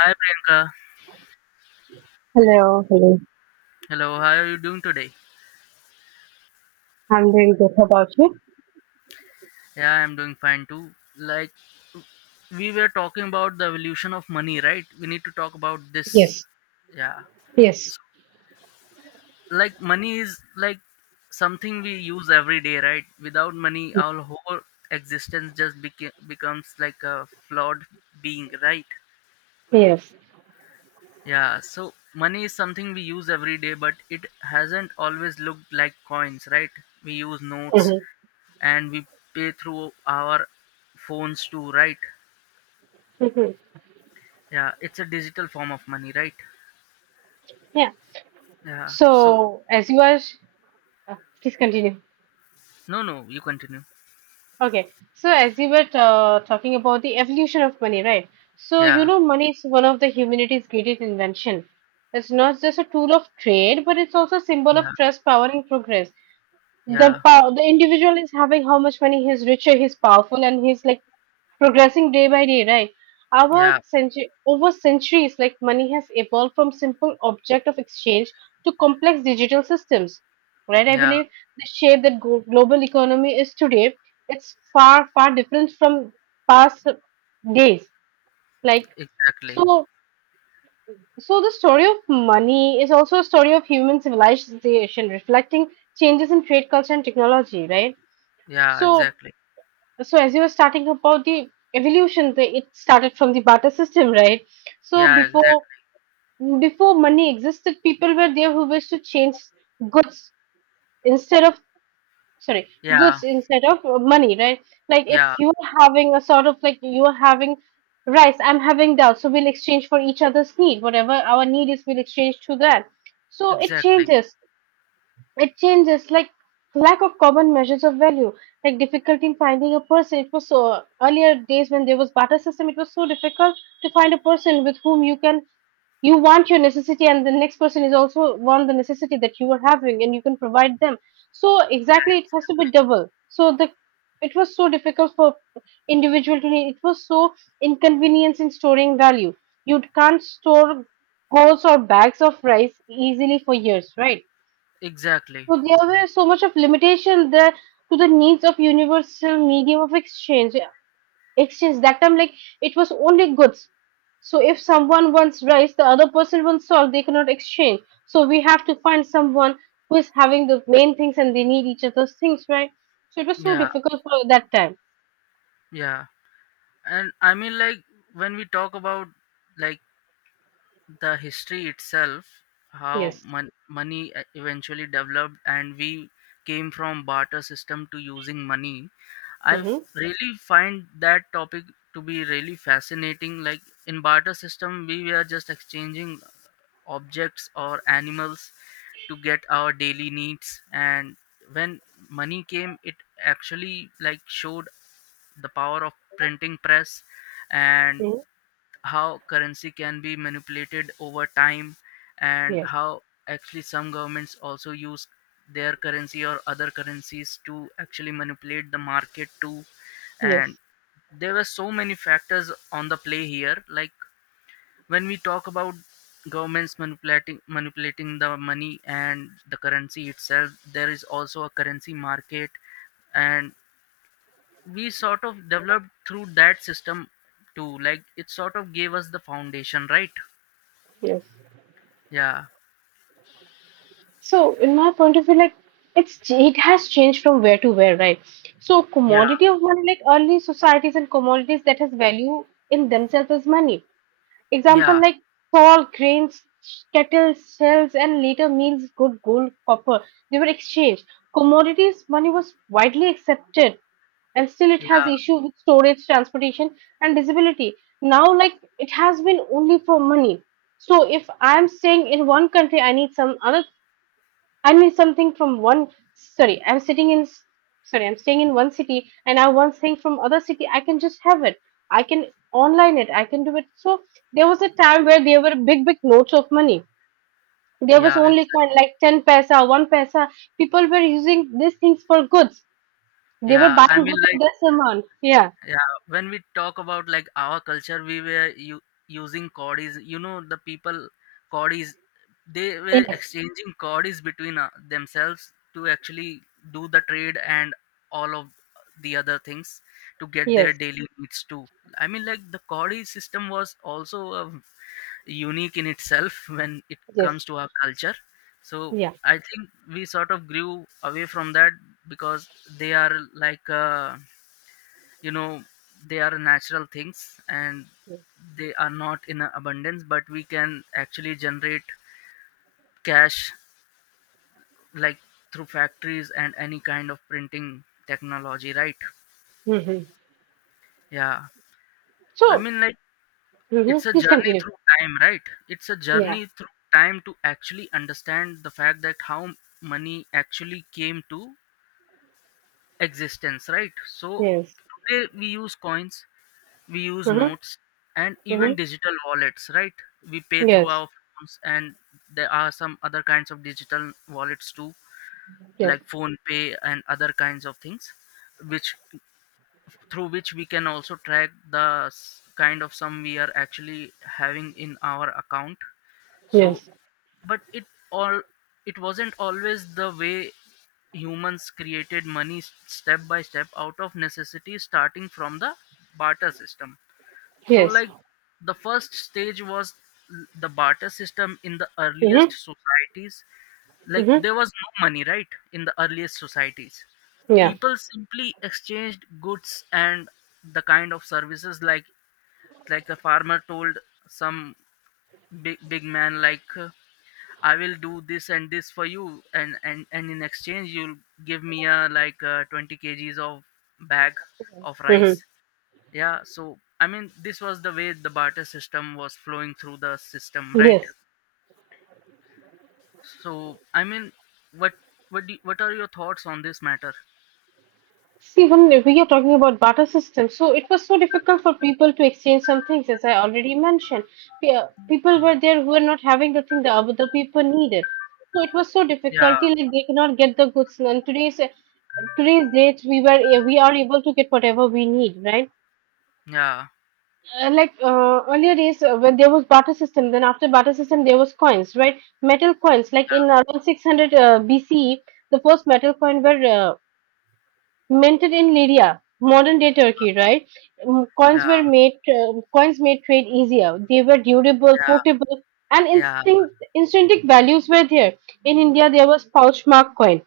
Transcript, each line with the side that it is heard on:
left: Hi Priyanka.
right: Hello, hello.
left: Hello, how are you doing today?
right: I'm doing good. How about you?
left: Yeah, I'm doing fine too. Like we were talking about the evolution of money, right? We need to talk about this. Yeah. So, like money is like something we use every day, right? Without money, our whole existence just becomes like a flawed being, right?
right: Yes.
left: Yeah, so money is something we use every day, but it hasn't always looked like coins, right? We use notes,
right: Mm-hmm.
left: and we pay through our phones too, right?
right: Mm-hmm.
left: Yeah, it's a digital form of money, right?
right: Yeah.
left: Yeah. So,
right: So, as you are, uh, please continue.
left: no, no, you continue.
right: Okay. So, as you were talking about the evolution of money, right? So,
left: Yeah,
right: money is one of the humanity's greatest invention. It's not just a tool of trade, but it's also a symbol
left: yeah,
right: of trust, power, and progress. The
left: yeah,
right: power, the individual is having how much money he's richer, he's powerful, and he's like progressing day by day, right? Our
left: yeah,
right: century, over centuries, like money has evolved from simple object of exchange to complex digital systems, right? I
left: yeah.
right: believe the shape that global economy is today, it's far, far different from past days. Like
left: Exactly.
right: so, so, the story of money is also a story of human civilization, reflecting changes in trade culture and technology, right?
left: Yeah,
right: So
left: exactly.
right: so, as you were starting about the evolution the, it started from the barter system, right? So
left: Yeah,
right: before
left: exactly.
right: before money existed, people were there who wished to change goods instead of sorry
left: Yeah,
right: goods instead of money, right? Like
left: yeah,
right: if you are having a sort of, like you are having rice, I'm having dal, so we'll exchange for each other's need, whatever our need is, we'll exchange to that. So it
left: exactly,
right: changes it changes like lack of common measures of value, like difficulty in finding a person. It was so earlier days when there was barter system. It was so difficult to find a person with whom you want your necessity, and the next person is also want the necessity that you are having and you can provide them. So exactly, it has to be double. So the it was so difficult for individual to need. It was so inconvenience in storing value. You can't store goals or bags of rice easily for years, right?
left: exactly.
right: So there were so much of limitation there to the needs of universal medium of exchange. Exchange that time, like it was only goods. So if someone wants rice, the other person wants salt, they cannot exchange. So we have to find someone who is having the main things and they need each other's things, right? So it was so
left: Yeah,
right: difficult for that time.
left: yeah. And I mean, like when we talk about like the history itself, how
right: Yes.
left: money eventually developed, and we came from barter system to using money. I
right: Mm-hmm.
left: really find that topic to be really fascinating. Like in barter system, we were just exchanging objects or animals to get our daily needs, and when money came, it actually like showed the power of printing press and how currency can be manipulated over time, and
right: Yes.
left: how actually some governments also use their currency or other currencies to actually manipulate the market too. And
right: Yes.
left: there were so many factors on the play here, like when we talk about governments manipulating the money and the currency itself, there is also a currency market. And we sort of developed through that system too, like it sort of gave us the foundation, right?
right: Yes.
left: Yeah,
right: So, in my point of view, like it has changed from where to where, right? So,
left: yeah,
right: commodity of money, like early societies and commodities that has value in themselves as money. Example
left: yeah,
right: like salt, grains, cattle, shells, and later meals, good gold, copper. They were exchanged. Commodities money was widely accepted, and still it has
left: yeah,
right: issue with storage, transportation, and disability. Now, like it has been only for money. So if I'm staying in one country, I need some other, I need something from one. Sorry, I'm sitting in. Sorry, I'm staying in one city, and I want thing from other city. I can just have it. I can online it. I can do it. So there was a time where there were big, big notes of money. There was
left: yeah,
right: only
left: exactly.
right: coin like 10 paisa, one paisa. People were using these things for goods. They were
left: Yeah, I
right: buying
left: mean,
right: goods of
left: like
right: this amount. Yeah.
left: yeah, when we talk about like our culture, we were using codis, the people, codis, they were
right: Yes.
left: exchanging codis between themselves to actually do the trade and all of the other things to get their
right: Yes.
left: daily needs too. I mean, like the codis system was also a unique in itself when it
right: Yes.
left: comes to our culture. So
right: Yeah.
left: I think we sort of grew away from that because they are like you know they are natural things, and they are not in abundance, but we can actually generate cash, like through factories and any kind of printing technology, right?
right: hmm
left: Yeah, I
right: So
left: mean, like it's a
right: please
left: journey
right: continue.
left: through time, right? It's a
right: Yeah.
left: journey through time to actually understand the fact that how money actually came to existence, right? So
right: Yes.
left: today we use coins, we use
right: Hmm,
left: notes, and even
right: hmm.
left: digital wallets, right? We pay through
right: Yes.
left: our phones, and there are some other kinds of digital wallets too,
right: Yes.
left: like phone pay and other kinds of things, which through which we can also track the kind of sum we are actually having in our account. So
right: Yes.
left: but all it wasn't always the way humans created money, step by step, out of necessity, starting from the barter system. So
right: Yes.
left: like the first stage was the barter system in the earliest
right: Mm-hmm.
left: societies. Like
right: Mm-hmm.
left: there was no money, right? In the earliest societies,
right: Yeah.
left: people simply exchanged goods and the kind of services, like a farmer told some big big man like I will do this and this for you, and in exchange you'll give me a like 20 kg kgs of bag of rice.
right: Mm-hmm.
left: Yeah. So I mean, this was the way the barter system was flowing through the system, right?
right: Yes.
left: So I mean, what what are your thoughts on this matter?
right: See, when we are talking about barter system, so it was so difficult for people to exchange some things, as I already mentioned. Yeah, people were there who were not having the thing the other people needed. So it was so
left: Yeah.
right: difficulty, like they cannot get the goods. And today's date, we are able to get whatever we need, right?
left: Yeah.
right: Like earlier days, when there was barter system, then after barter system, there was coins, right? Metal coins, like in around 600 BCE, the first metal coin were minted in Lyria, modern-day Turkey, right?
left: Yeah.
right: Coins were
left: Yeah.
right: made. Coins made trade easier. They were durable,
left: Yeah.
right: portable, and
left: Yeah.
right: intrinsic values were there. In India, there was pouch mark coin.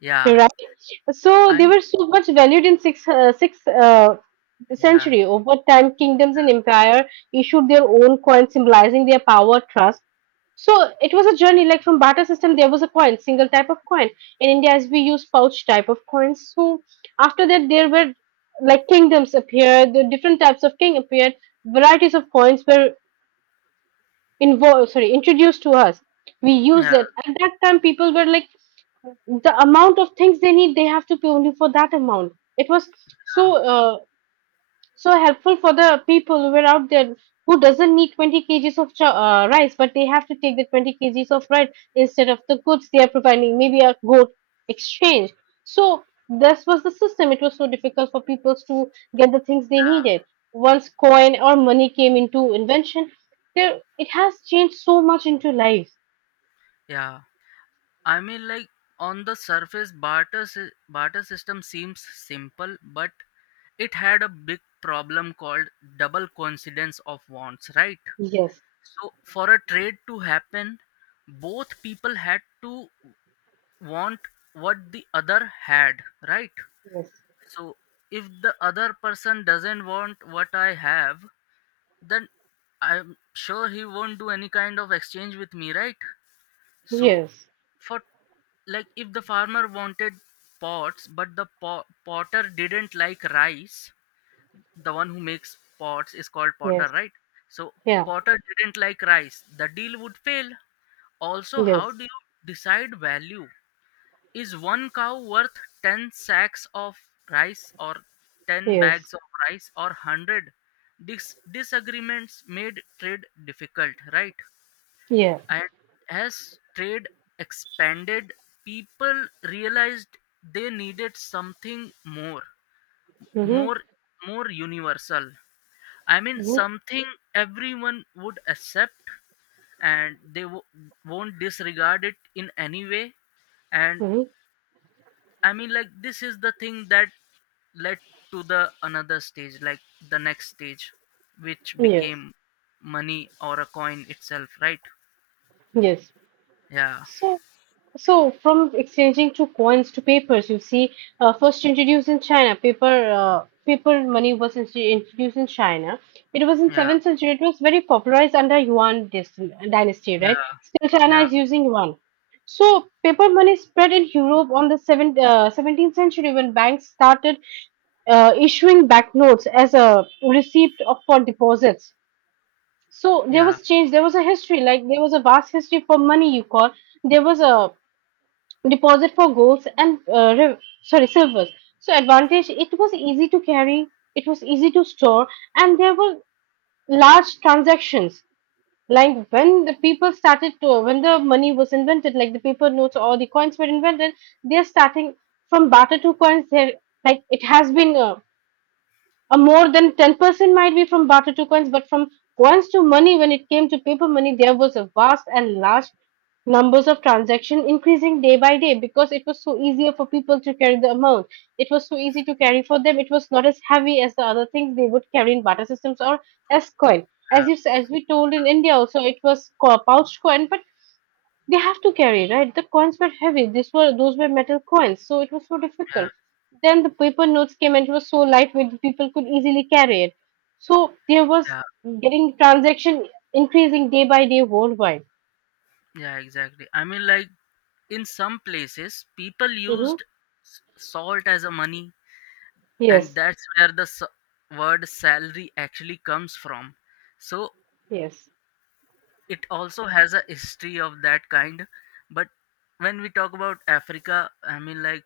left: Yeah.
right: Right. So they
left: I'm.
right: were so much valued in sixth
left: Yeah.
right: century. Over time, kingdoms and empire issued their own coins symbolizing their power, trust. So it was a journey. Like from barter system, there was a coin, single type of coin. In India, as we use pouch type of coins. So after that, there were like kingdoms appeared. The different types of king appeared. Varieties of coins were involved. Sorry, introduced to us. We used
left: Yeah.
right: it at that time. People were like the amount of things they need, they have to pay only for that amount. It was
left: Yeah.
right: so so helpful for the people who were out there, who doesn't need 20 kgs of rice, but they have to take the 20 kgs of rice instead of the goods they are providing, maybe a goat exchange. So this was the system. It was so difficult for people to get the things they
left: Yeah.
right: needed. Once coin or money came into invention, there it has changed so much into lives.
left: Yeah. I mean, like on the surface, barter system seems simple, but it had a big problem called double coincidence of wants, right?
right: Yes.
left: So for a trade to happen, both people had to want what the other had, right?
right: Yes.
left: So if the other person doesn't want what I have, then I'm sure he won't do any kind of exchange with me, right? So
right: Yes.
left: for, like if the farmer wanted pots but the potter didn't like rice, the one who makes pots is called potter,
right: Yes.
left: right? So
right: Yeah.
left: potter didn't like rice, the deal would fail. Also, how
right: Yes,
left: do you decide value? Is one cow worth 10 sacks of rice or 10
right: yes,
left: bags of rice or 100? Disagreements made trade difficult, right?
right: yeah.
left: And as trade expanded, people realized they needed something
right: Mm-hmm,
left: more, more universal. I mean,
right: mm-hmm,
left: something everyone would accept, and they won't disregard it in any way. And
right: mm-hmm.
left: I mean, like this is the thing that led to the another stage, like the next stage, which
right: Yes,
left: became money or a coin itself, right?
right: yes.
left: Yeah,
right: So, so, from exchanging to coins to papers, you see, first introduced in China. Paper money was introduced in China. It was in
left: yeah,
right: seventh century. It was very popularized under Yuan dynasty, right?
left: yeah,
right: Still, China
left: yeah.
right: is using yuan. So, paper money spread in Europe on the 17th century when banks started issuing banknotes as a receipt for deposits. So there
left: Yeah,
right: was change. There was a history, like there was a vast history for money. You call there was a deposit for golds and re- sorry silvers. So advantage. It was easy to carry. It was easy to store, and there were large transactions. Like when the people started to, when the money was invented, like the paper notes or the coins were invented, they are starting from barter to coins. There, like it has been. A more than 10% might be from barter to coins, but from coins to money, when it came to paper money, there was a vast and large numbers of transaction increasing day by day, because it was so easier for people to carry the amount. It was so easy to carry for them. It was not as heavy as the other things they would carry in barter systems or as coin.
left: yeah,
right: As we told, in India also, it was pouch coin, but they have to carry, right? The coins were heavy. These were those were metal coins, so it was so
left: yeah,
right: difficult. Then the paper notes came and it was so lightweight, the people could easily carry it. So there was
left: yeah,
right: getting transaction increasing day by day worldwide.
left: yeah, exactly. I mean, like in some places, people
right: Hmm.
left: used salt as a money, and
right: Yes,
left: that's where the word salary actually comes from. So
right: yes.
left: it also has a history of that kind. But when we talk about Africa, I mean, like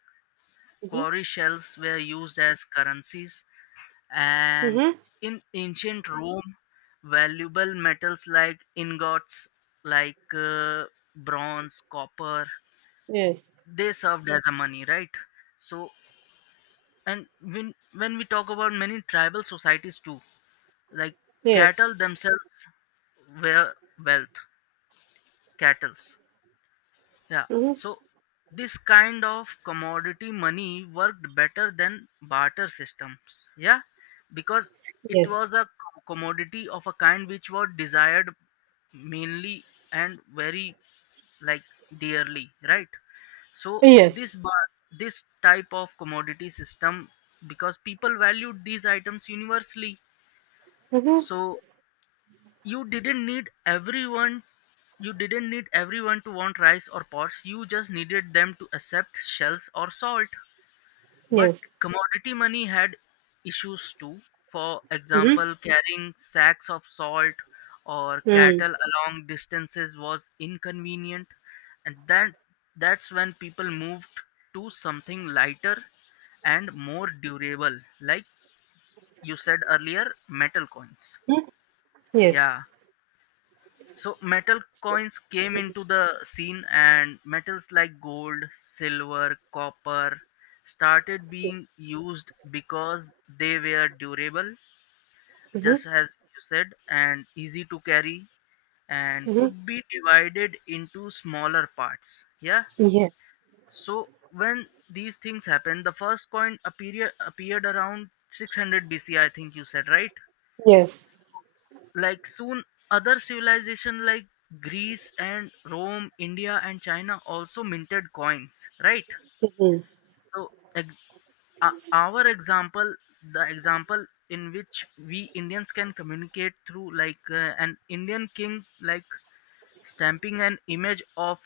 right: Hmm,
left: quarry shells were used as currencies, and
right: hmm.
left: in ancient Rome valuable metals like ingots, like bronze, copper,
right: Yes,
left: they served as a money, right? So and when we talk about many tribal societies too, like
right: yes.
left: cattle themselves were wealth, cattles. Yeah.
right: Hmm.
left: So this kind of commodity money worked better than barter systems. Yeah, because it
right: Yes,
left: was a commodity of a kind which was desired mainly and very like dearly, right? So
right: yes.
left: this bar this type of commodity system, because people valued these items universally.
right: Hmm.
left: So you didn't need everyone you didn't need everyone to want rice or pots, you just needed them to accept shells or salt. But
right: Yes.
left: commodity money had issues too. For
right: Hmm.
left: example, carrying sacks of salt or
right: Mm.
left: cattle along distances was inconvenient, and that that's when people moved to something lighter and more durable, like you said earlier, metal coins.
right: Yes.
left: Yeah. So metal coins came into the scene, and metals like gold, silver, copper started being used because they were durable,
right: Mm-hmm.
left: just as you said, and easy to carry and
right: Mm-hmm.
left: could be divided into smaller parts. Yeah.
right: Yes.
left: So when these things happened, the first coin appeared around 600 BC, I think you said, right?
right: Yes.
left: Like soon other civilization like Greece and Rome, India and China also minted coins, right?
right: Mm-hmm.
left: So our example, the example in which we Indians can communicate through, like an Indian king like stamping an image of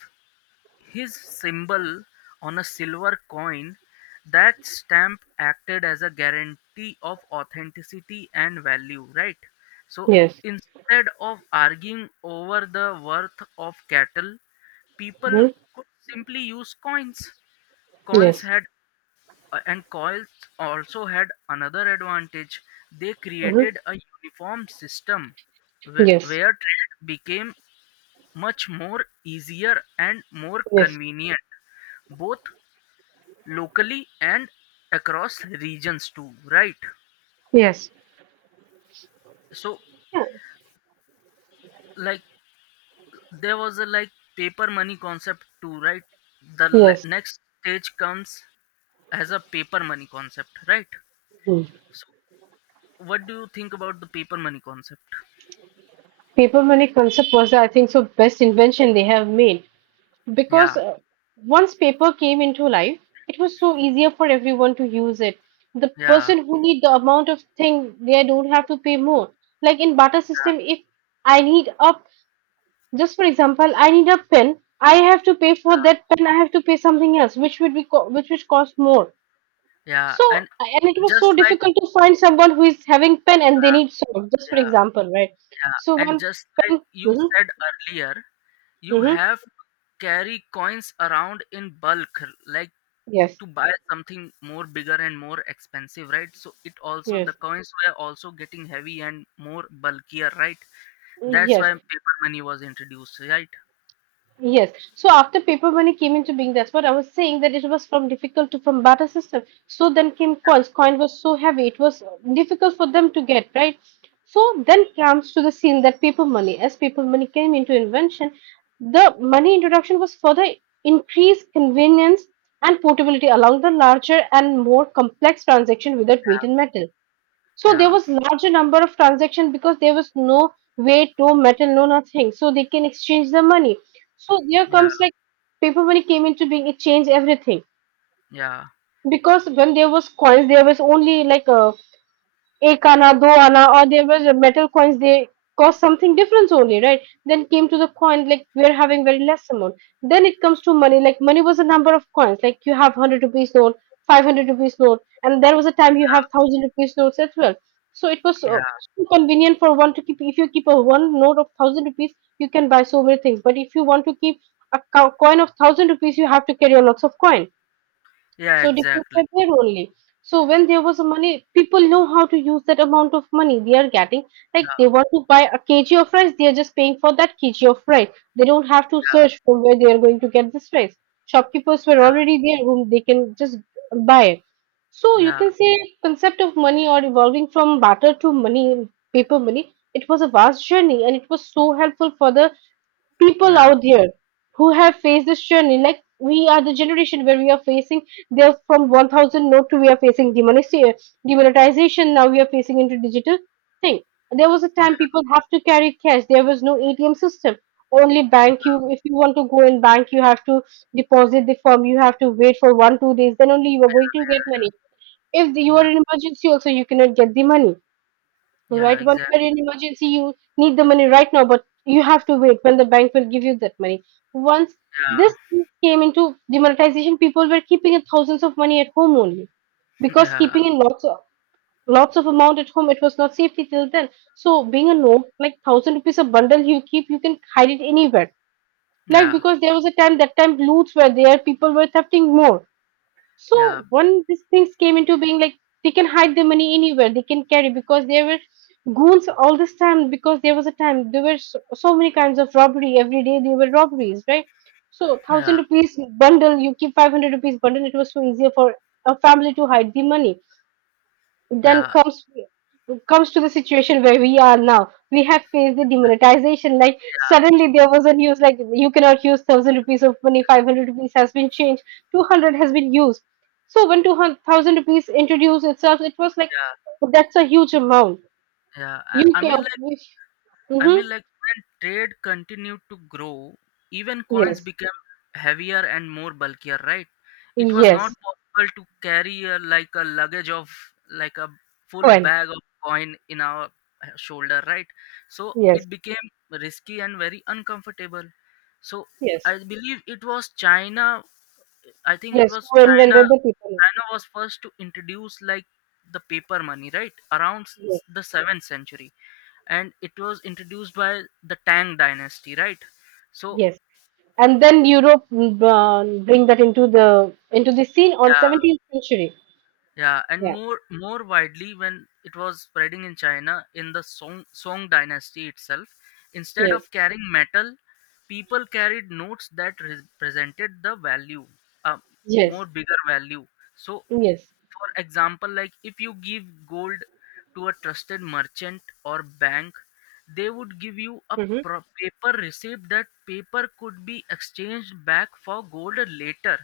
left: his symbol on a silver coin, that stamp acted as a guarantee of authenticity and value, right? So
right: Yes.
left: instead of arguing over the worth of cattle, people
right: Mm-hmm.
left: could simply use coins. Coins
right: Yes.
left: had and coins also had another advantage. They
right: Mm-hmm.
left: created a uniform system
right: Yes.
left: where trade became much more easier and more
right: Yes.
left: convenient, both locally and across regions too, right?
right: Yes.
left: So
right: Yeah.
left: like there was a like paper money concept too, right? The
right: Yes.
left: next stage comes as a paper money concept, right?
right: Mhm.
left: So what do you think about the paper money concept?
right: Paper money concept was, I think, so best invention they have made,
left: Yeah,
right: because once paper came into life, it was so easier for everyone to use it. The
left: yeah,
right: person who need the amount of thing, they don't have to pay more. Like in barter system, if I need a, just for example, I need a pen, I have to pay for
left: yeah,
right: that pen. I have to pay something else, which would be which would cost more.
left: yeah, yeah.
right: So,
left: And
right: and it was
left: just
right: so
left: like
right: difficult to find someone who is having pen and they
left: yeah,
right: need soap, just for
left: yeah,
right: example, right?
left: yeah,
right: So
left: and
right: one,
left: just like you
right: mm-hmm,
left: said earlier, you
right: mm-hmm,
left: have to carry coins around in bulk, like
right: yes,
left: to buy something more bigger and more expensive, right? So it also,
right: yes,
left: the coins were also getting heavy and more bulkier, right? That's
right: yes.
left: why paper money was introduced, right?
right: Yes. So after paper money came into being, that's what I was saying, that it was from difficult to from barter system. So then came coins. Coin was so heavy, it was difficult for them to get, right? So then comes to the scene that paper money, as paper money came into invention, the money introduction was further increased convenience and portability along the larger and more complex transaction without weight in metal. So there
left: Yeah,
right: was larger number of transaction because there was no way to metal, no nothing. So they can exchange the money. So there
left: yeah,
right: comes like paper money came into being, it changed everything.
left: yeah,
right: Because when there was coins, there was only like ek ana, do ana, or there was a metal coins, they cost something different only, right? Then came to the coin, like we're having very less amount. Then it comes to money, like money was a number of coins, like you have 100 rupees note, 500 rupees note, and there was a time you have
left: yeah,
right: 1,000 rupees notes as well. So it was
left: yeah,
right: so convenient for one to keep. If you keep a one note of 1,000 rupees, you can buy so many things. But if you want to keep a coin of 1000 rupees, you have to carry a lots of coin.
left: yeah,
right: So depends
left: exactly.
right: by their only. So when there was money, people know how to use that amount of money they are getting. Like they
left: Yeah,
right: want to buy a kg of rice, they are just paying for that kg of rice. They don't have to
left: yeah,
right: search from where they are going to get this rice. Shopkeepers were already there whom they can just buy it. So you
left: yeah,
right: can say concept of money or evolving from barter to money, paper money. It was a vast journey and it was so helpful for the people
left: yeah,
right: out there who have faced this journey. Like we are the generation where we are facing. They are from 1000 note to we are facing demonetization. Demonetization now we are facing into digital thing. There was a
left: yeah,
right: time people have to carry cash. There was no ATM system. Only bank you
left: yeah,
right: if you want to go in bank you have to deposit the form. You have to wait for 1-2 days. Then only you are going to get money. If you
left: yeah,
right: are in emergency also you cannot get the money,
left: yeah,
right: right? Whenever
left: exactly.
right: in emergency you need the money right now, but you have to wait when the bank will give you that money. Once
left: Yeah,
right: this came into demonetization, people were keeping thousands of money at home only because
left: yeah,
right: keeping in lots of amount at home, it was not safety till then. So being a note like 1,000 rupees a bundle, you keep, you can hide it anywhere. Like
left: yeah,
right: because there was a time that time loots were there, people were thefting more. So
left: yeah,
right: when these things came into being, like, they can hide the money anywhere, they can carry because there were goons all this time. Because there was a time there were so, so many kinds of robbery every day. There were robberies, right? So
left: yeah,
right: 1,000 rupees bundle, you keep 500 rupees bundle. It was so easier for a family to hide the money, then
left: yeah,
right: comes to the situation where we are now. We have faced the demonetization. Like
left: yeah,
right: suddenly there was a news like you cannot use 1,000 rupees of money. 500 rupees has been changed. 200 has been used. So when 2,000 rupees introduced itself, it was like
left: yeah,
right: that's a huge amount.
left: yeah, I,
right: You
left: I mean
right: can.
left: like, I mean,
right: Mm-hmm.
left: like when trade continued to grow, even coins
right: Yes.
left: became heavier and more bulkier, right? It was not
right: Yes.
left: possible to carry like a luggage of like a full
right: When.
left: bag of coin in our shoulder, right? So
right: Yes.
left: it became risky and very uncomfortable. So
right: Yes.
left: I believe it was China. I think it
right: Yes.
left: was
right: When
left: China.
right: the people.
left: China was first to introduce like the paper money, right? Around
right: Yes.
left: the seventh century, and it was introduced by the Tang dynasty, right? So
right: Yes. And then Europe bring that into the scene on
left: yeah,
right: 17th century.
left: yeah, and
right: Yeah.
left: more, more widely when it was spreading in China in the Song dynasty itself, instead
right: Yes.
left: of carrying metal, people carried notes that represented the value, a more
right: Yes.
left: bigger value. So
right: Yes.
left: for example, like if you give gold to a trusted merchant or bank, they would give you a
right: Mm-hmm.
left: paper receipt. That paper could be exchanged back for gold later.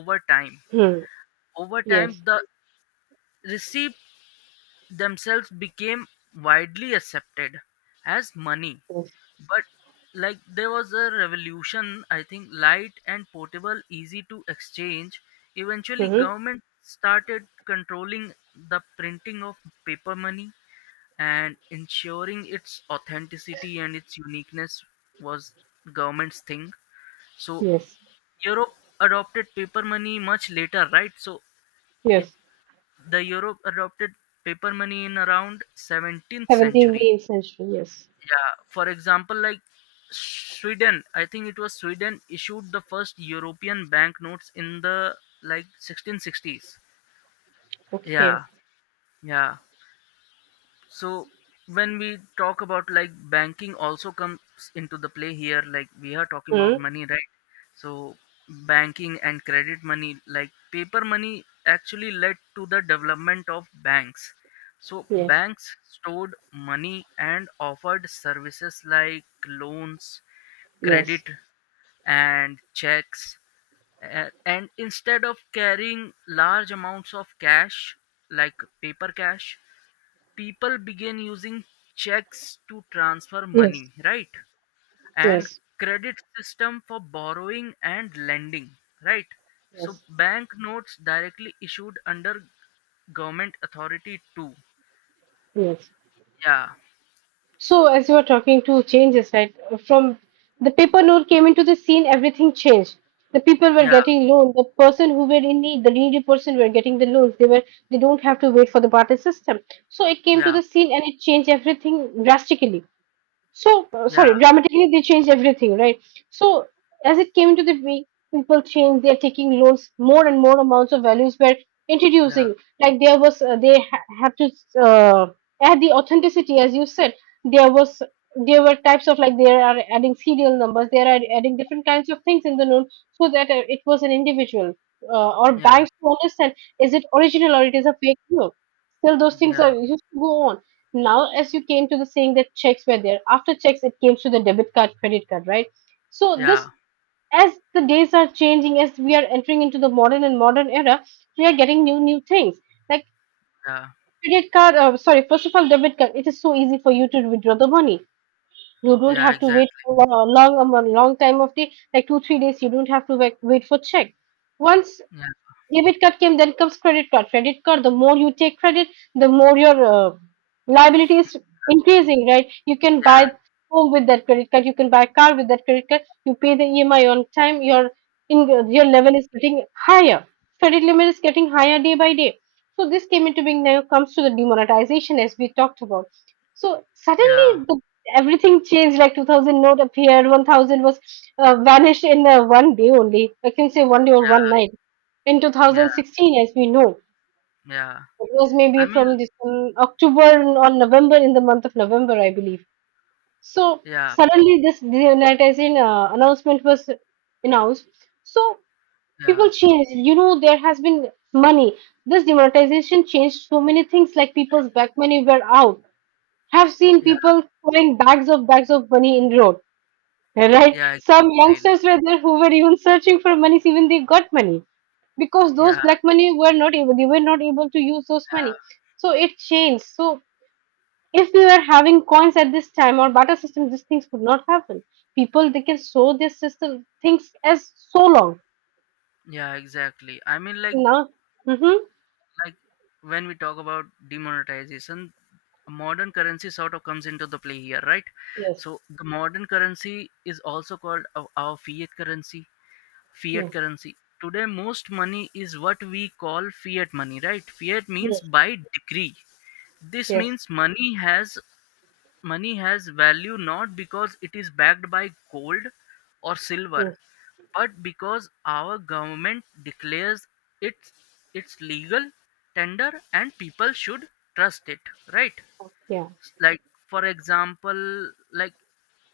left: Over time,
right: Hmm. Yes.
left: the receipt themselves became widely accepted as money.
right: Yes.
left: But like there was a revolution, I think, light and portable, easy to exchange. Eventually
right: Mm-hmm.
left: government started controlling the printing of paper money, and ensuring its authenticity and its uniqueness was government's thing. So
right: Yes.
left: Europe adopted paper money much later, right? So it
right: Yes.
left: the Europe adopted paper money in around 17th century.
right: 17th century. Yes.
left: Yeah, for example, like Sweden, I think it was Sweden issued the first European banknotes in the like 1660s.
right: Okay.
left: Yeah, yeah. So when we talk about like banking also comes into the play here, like we are talking about
right: Hmm.
left: money, right? So banking and credit money like paper money actually led to the development of banks. So
right: Yes.
left: banks stored money and offered services like loans, credit,
right: Yes.
left: and checks. And instead of carrying large amounts of cash, like paper cash, people began using checks to transfer
right: Yes.
left: money, right? And
right: Yes.
left: credit system for borrowing and lending, right? So
right: Yes.
left: bank notes directly issued under government authority too.
right: Yes.
left: Yeah.
right: So, as you were talking to changes, right? From the paper note came into the scene, everything changed. The people were
left: Yeah.
right: getting loan. The person who were in need, the needy person were getting the loans. They don't have to wait for the barter system. So it came to
left: Yeah.
right: the scene and it changed everything drastically. So,
left: Yeah.
right: sorry, dramatically they changed everything, right? So, as it came into the way, people change. They are taking loans, more and more amounts of values were
left: Yeah.
right: introducing. Like there was, they have to uh, add the authenticity, as you said. There was, there were types of like they are adding serial numbers. They are adding different kinds of things in the loan so that it was an individual. Or
left: Yeah.
right: banks to understand is it original or it is a fake loan. Still, those things are
left: Yeah.
right: used to go on now, as you came to the saying that checks were there, after checks it came to the debit card, credit card, right? So
left: Yeah.
right: this, as the days are changing, as we are entering into the modern and modern era, we are getting new things like
left: Yeah.
right: credit card. Sorry, first of all, debit card. It is so easy for you to withdraw the money. You don't
left: Yeah,
right: have to wait
left: exactly.
right: for a long time of the like 2-3 days. You don't have to wait for check. Once
left: Yeah.
right: debit card came, then comes credit card. Credit card, the more you take credit, the more your liability is increasing, right? You can
left: Yeah.
right: buy home with that credit card, you can buy car with that credit card, you pay the EMI on time, your in your level is getting higher. Credit limit is getting higher day by day. So this came into being now comes to the demonetization as we talked about. So suddenly
left: Yeah.
right: the, everything changed like 2000 note appeared, 1000 was vanished in one day only. I can say one day or one night in
left: Yeah.
right: 2016 as we know.
left: Yeah,
right: It was maybe
left: I mean,
right: from this, October or November, in the month of November, I believe. So
left: yeah.
right: suddenly this demonetization announcement was announced. So
left: Yeah.
right: people changed, there has been money. This demonetization changed so many things like people's back money were out. Have seen
left: Yeah.
right: people throwing bags of money in road. Right?
left: Yeah,
right: Some
left: exactly.
right: youngsters were there who were even searching for monies, even they got money because those
left: Yeah.
right: black money were not able, to use those money.
left: Yeah.
right: So it changed. So if we were having coins at this time or barter system, these things would not happen. People they can show their system things as so long
left: Yeah, exactly. I mean, like
right: now. Mm-hmm.
left: like when we talk about demonetization, modern currency sort of comes into the play here, right?
right: Yes.
left: So the modern currency is also called our fiat currency. Fiat
right: Yeah.
left: currency, today most money is what we call fiat money, right? Fiat means
right: Yes.
left: by decree. This
right: Yes.
left: means money has value not because it is backed by gold or silver,
right: Yes.
left: but because our government declares it's it's legal tender and people should trust it, right?
right: Yeah.
left: Like, for example, like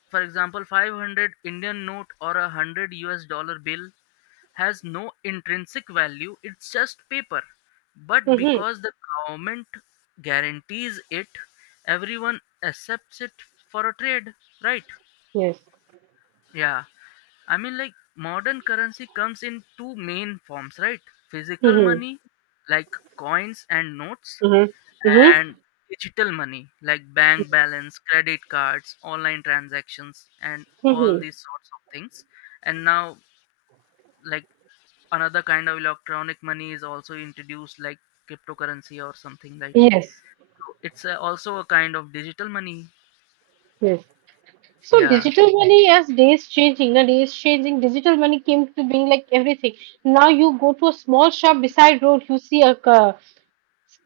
left: 500 indian note or a 100 us dollar bill has no intrinsic value. It's just paper. But
right: Mm-hmm.
left: because the government guarantees it, everyone accepts it for a trade, right?
right: Yes.
left: Yeah, I mean, like, modern currency comes in two main forms, right? Physical
right: Mm-hmm.
left: money like coins and notes,
right: Mm-hmm. Mm-hmm.
left: and digital money like bank balance, credit cards, online transactions, and all
right: Mm-hmm.
left: these sorts of things. And now, like, another kind of electronic money is also introduced, like cryptocurrency or something like.
right: Yes.
left: It's also a kind of digital money.
right: Yes. So
left: Yeah.
right: digital money, as days changing, the days changing, digital money came to being like everything. Now you go to a small shop beside road, you see a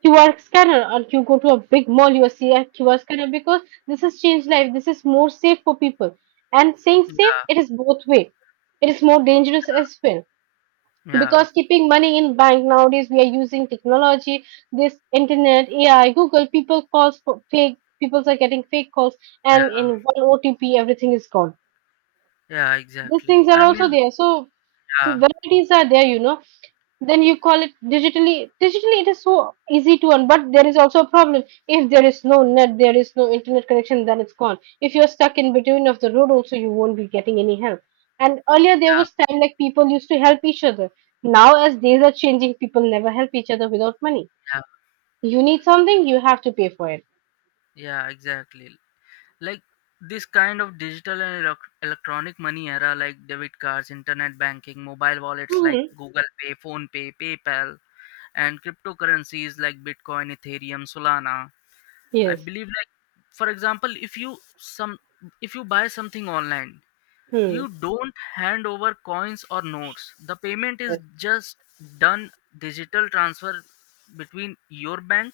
right: QR scanner, or you go to a big mall, you see a QR scanner because this has changed life. This is more safe for people. And saying safe,
left: Yeah.
right: it is both way. It is more dangerous as well
left: Yeah.
right: because keeping money in bank nowadays, we are using technology, this internet, AI, Google. People calls for fake. People are getting fake calls, and
left: Yeah.
right: in one OTP, everything is gone.
left: Yeah,
right: These
left: exactly.
right: things are
left: I
right: also
left: mean,
right: there. So the
left: yeah.
right: varieties are there, you know. Then you call it digitally. Digitally, it is so easy to earn, but there is also a problem. If there is no net, there is no internet connection, then it's gone. If you're stuck in between of the road, also you won't be getting any help. And earlier there
left: Yeah.
right: was time like people used to help each other. Now as days are changing, people never help each other without money.
left: Yeah.
right: You need something, you have to pay for it.
left: Yeah, exactly. Like, this kind of digital and electronic money era, like debit cards, internet banking, mobile wallets like
right: Hmm.
left: Google Pay, Phone Pay, PayPal, and cryptocurrencies like Bitcoin, Ethereum, Solana. I
right: Yes.
left: believe, like, for example, if you buy something online,
right: Hmm.
left: you don't hand over coins or notes. The payment is
right: Yes.
left: just done, digital transfer between your bank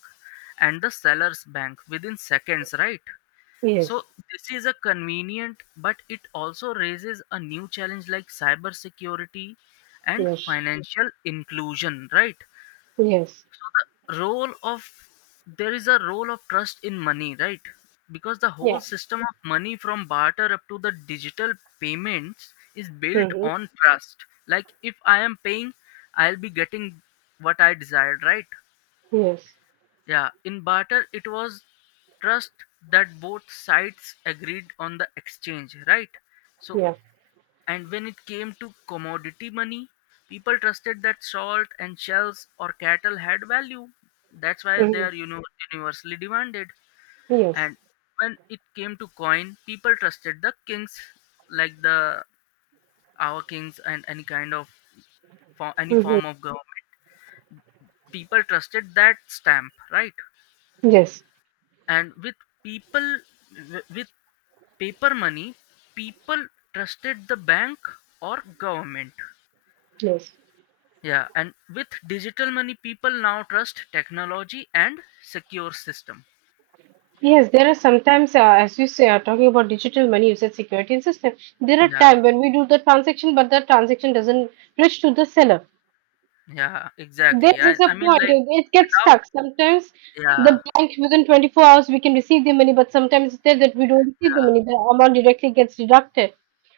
left: and the seller's bank within seconds, right? So
right: Yes.
left: this is a convenient, but it also raises a new challenge like cybersecurity and
right: Yes.
left: financial inclusion, right?
right: Yes.
left: Role of There is a role of trust in money, right? Because the
right: Yeah.
left: whole system of money from barter up to the digital payments is built
right: Hmm.
left: on trust. Like, if I am paying, I'll be getting what I desired, right?
right: Yes.
left: Yeah, in barter, it was trust that both sides agreed on the exchange, right? So,
right: Yes.
left: and when it came to commodity money, people trusted that salt and shells or cattle had value. That's why they
right: Hmm.
left: are, universally demanded.
right: Yes.
left: And when it came to coin, people trusted the kings, like the our kings and any kind of for any
right: Hmm.
left: form of government. People trusted that stamp, right?
right: Yes.
left: And with people with paper money, people trusted the bank or government.
right: Yes.
left: Yeah, and with digital money, people now trust technology and secure system.
right: Yes. There are sometimes, as you say, are talking about digital money you said security and system. There are
left: Yeah,
right: times when we do the transaction, but the transaction doesn't reach to the seller.
left: yeah,
right: This
left: exactly. I,
right: is a
left: I mean,
right: point.
left: like
right: It gets
left: without,
right: stuck. Sometimes
left: yeah,
right: the bank within 24 hours we can receive the money, but sometimes it's there that we don't receive the
left: yeah,
right: money. The amount directly gets deducted.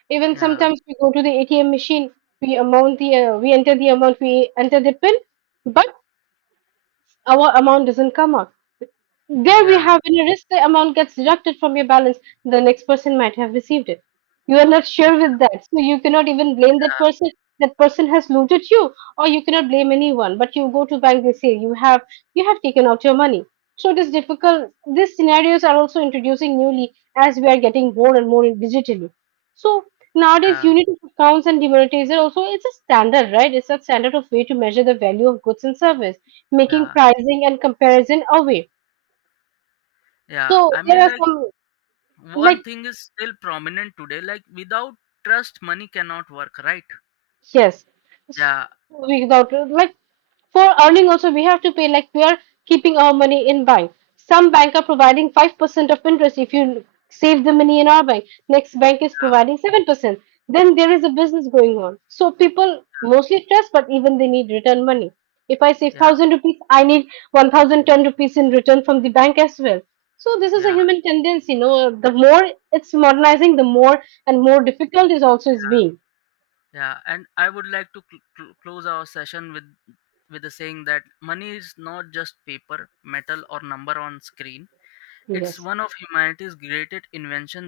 right: Even
left: yeah,
right: sometimes we go to the ATM machine, we amount the we enter the amount, we enter the pin, but our amount doesn't come out. There we
left: yeah,
right: have any risk the amount gets deducted from your balance, the next person might have received it. You are not sure with that. So you cannot even blame that person. That person has looted you, or you cannot blame anyone. But you go to bank, they say you have taken out your money. So it is difficult. These scenarios are also introducing newly as we are getting more and more in digitally. So nowadays
left: yeah,
right: unit of accounts and demonetization also it's a standard, right? It's a standard of way to measure the value of goods and service, making
left: yeah,
right: pricing and comparison a way.
left: yeah.
right: So
left: I
right: there
left: mean,
right: are
left: like,
right: some
left: one
right: like
left: thing is still prominent today. Like without trust, money cannot work, right?
right: Yes.
left: Yeah,
right: Without like for earning also we have to pay like we are keeping our money in bank. Some bank are providing 5% of interest if you save the money in our bank. Next bank is
left: yeah,
right: providing 7%. Then there is a business going on. So people mostly stress, but even they need return money. If I save
left: yeah,
right: 1,000 rupees, I need 1,010 rupees in return from the bank as well. So this is a
left: yeah.
right: human tendency. No, the more it's modernizing, the more and more difficult is also is being.
left: Yeah, and I would like to close our session with the saying that money is not just paper, metal, or number on screen. It's
right: Yes.
left: one of humanity's greatest invention.